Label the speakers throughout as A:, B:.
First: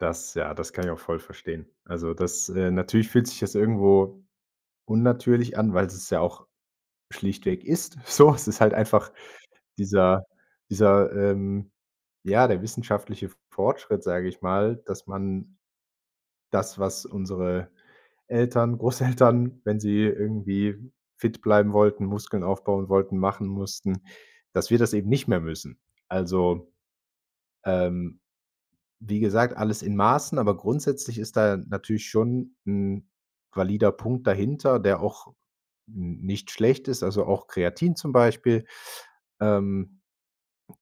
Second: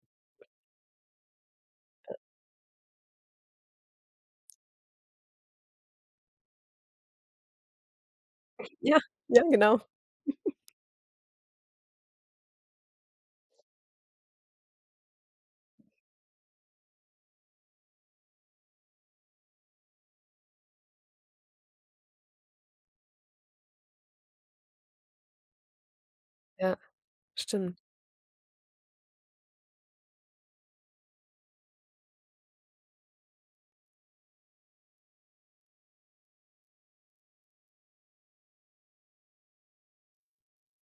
A: Das ja, das kann ich auch voll verstehen, also, das äh, natürlich fühlt sich das irgendwo unnatürlich an, weil es ja auch schlichtweg ist so. Es ist halt
B: Ja,
A: einfach
B: ja genau.
A: dieser dieser, ähm ja, der wissenschaftliche F Fortschritt, sage ich mal, dass man das, was unsere Eltern, Großeltern, wenn sie irgendwie fit bleiben wollten, Muskeln aufbauen wollten, machen mussten, dass wir das eben nicht mehr müssen. Also,
B: Ja. Stimmt.
A: ähm, wie gesagt, alles in Maßen, aber grundsätzlich ist da natürlich schon 'n valider Punkt dahinter, der auch n nicht schlecht ist, also auch Kreatin zum Beispiel, ähm,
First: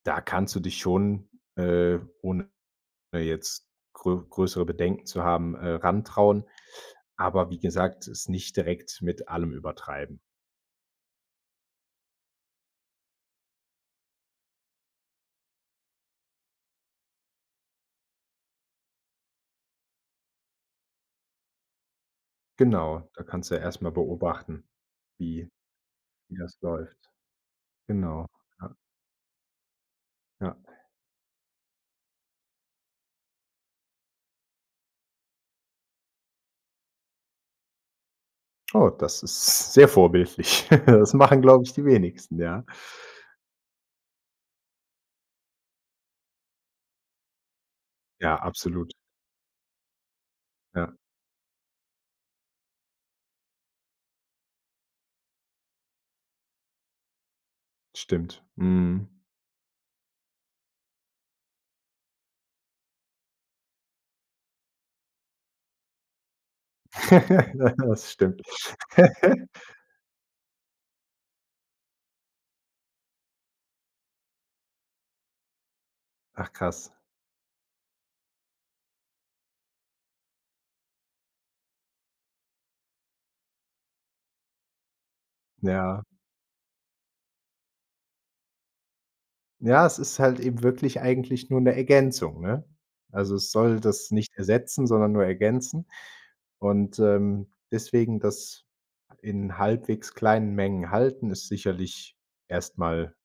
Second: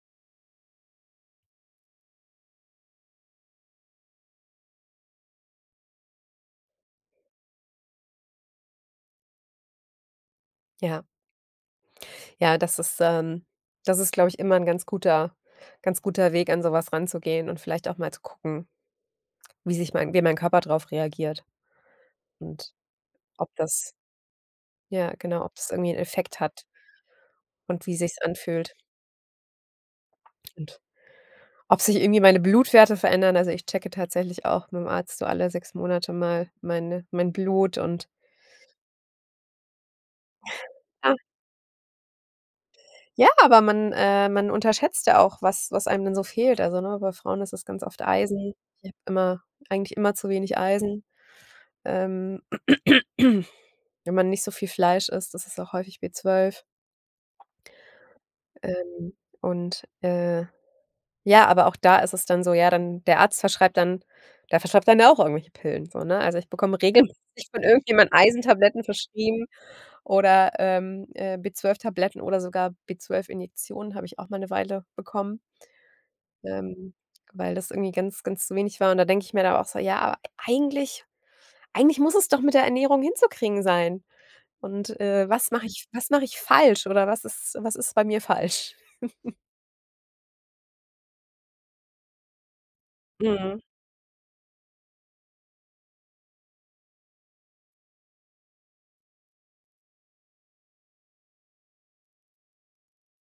A: da kannst du dich schon, äh, ohne jetzt grö größere Bedenken zu haben, äh, rantrauen, aber wie gesagt, es nicht direkt mit allem übertreiben.
B: Ja. Ja, das ist ähm, das ist glaube ich immer 'n ganz guter ganz guter Weg, an sowas ranzugehen und vielleicht auch mal zu gucken wie sich mein wie mein Körper drauf reagiert und
A: Genau, da
B: ob
A: kannst du erst mal
B: das
A: beobachten,
B: ja, genau,
A: wie
B: ob das irgendwie 'n
A: wie
B: Effekt
A: das
B: hat
A: läuft.
B: und wie sich's
A: Genau ja.
B: anfühlt
A: Ja.
B: und ob sich irgendwie meine Blutwerte verändern also, ich checke tatsächlich auch mit'm Arzt so alle 6 Monate mal meine mein Blut und
A: Oh, das ist sehr vorbildlich. Das machen, glaube ich, die wenigsten, ja.
B: Ja, aber man äh, man unterschätzt ja auch, was was einem denn so fehlt, also, ne, bei Frauen ist es ganz oft
A: Ja,
B: Eisen ich
A: absolut.
B: habe immer eigentlich immer zu wenig
A: Ja.
B: Eisen ähm, wenn man nicht so viel Fleisch isst, ist es auch häufig B12.
A: Stimmt. Mhm.
B: Ähm, und, äh, ja, aber auch da ist es dann so, ja, dann der Arzt verschreibt dann der verschreibt dann ja auch irgendwelche Pillen, so ne, also ich bekomme regelmäßig von
A: Ja,
B: irgendjemand
A: das stimmt.
B: Eisentabletten verschrieben oder, ähm, äh, B12-Tabletten oder sogar B12-Injektionen habe ich auch mal 'ne Weile bekommen
A: Ach krass.
B: ähm, weil das irgendwie ganz, ganz zu wenig war und da denke ich mir dann auch so: „Ja, aber eigentlich eigentlich muss es doch mit der Ernährung hinzukriegen sein und, äh, was mache ich
A: Ja.
B: was mache ich falsch oder was ist was ist bei mir falsch?”
A: Ja, es ist halt eben wirklich eigentlich nur 'ne Ergänzung, ne? Also, es
B: Mhm.
A: soll das nicht ersetzen, sondern nur ergänzen und, ähm, deswegen das in halbwegs kleinen Mengen halten, ist sicherlich erst mal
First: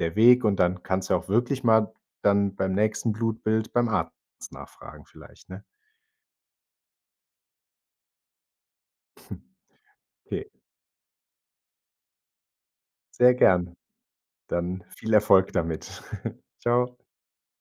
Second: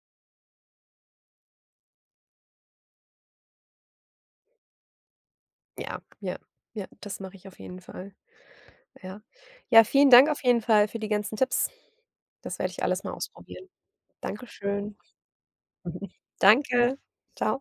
A: der Weg und dann kannst du auch wirklich mal dann beim nächsten Blutbild beim Arzt nachfragen vielleicht, ne?
B: Ja, ja, ja, das mache ich auf jeden Fall. Ja. Ja, vielen Dank auf
A: Okay.
B: jeden Fall für die ganzen Tipps. Das werde ich alles mal
A: Sehr
B: ausprobieren.
A: gerne,
B: Danke
A: dann
B: schön.
A: viel Erfolg damit. Tschau.
B: Danke. Tschau.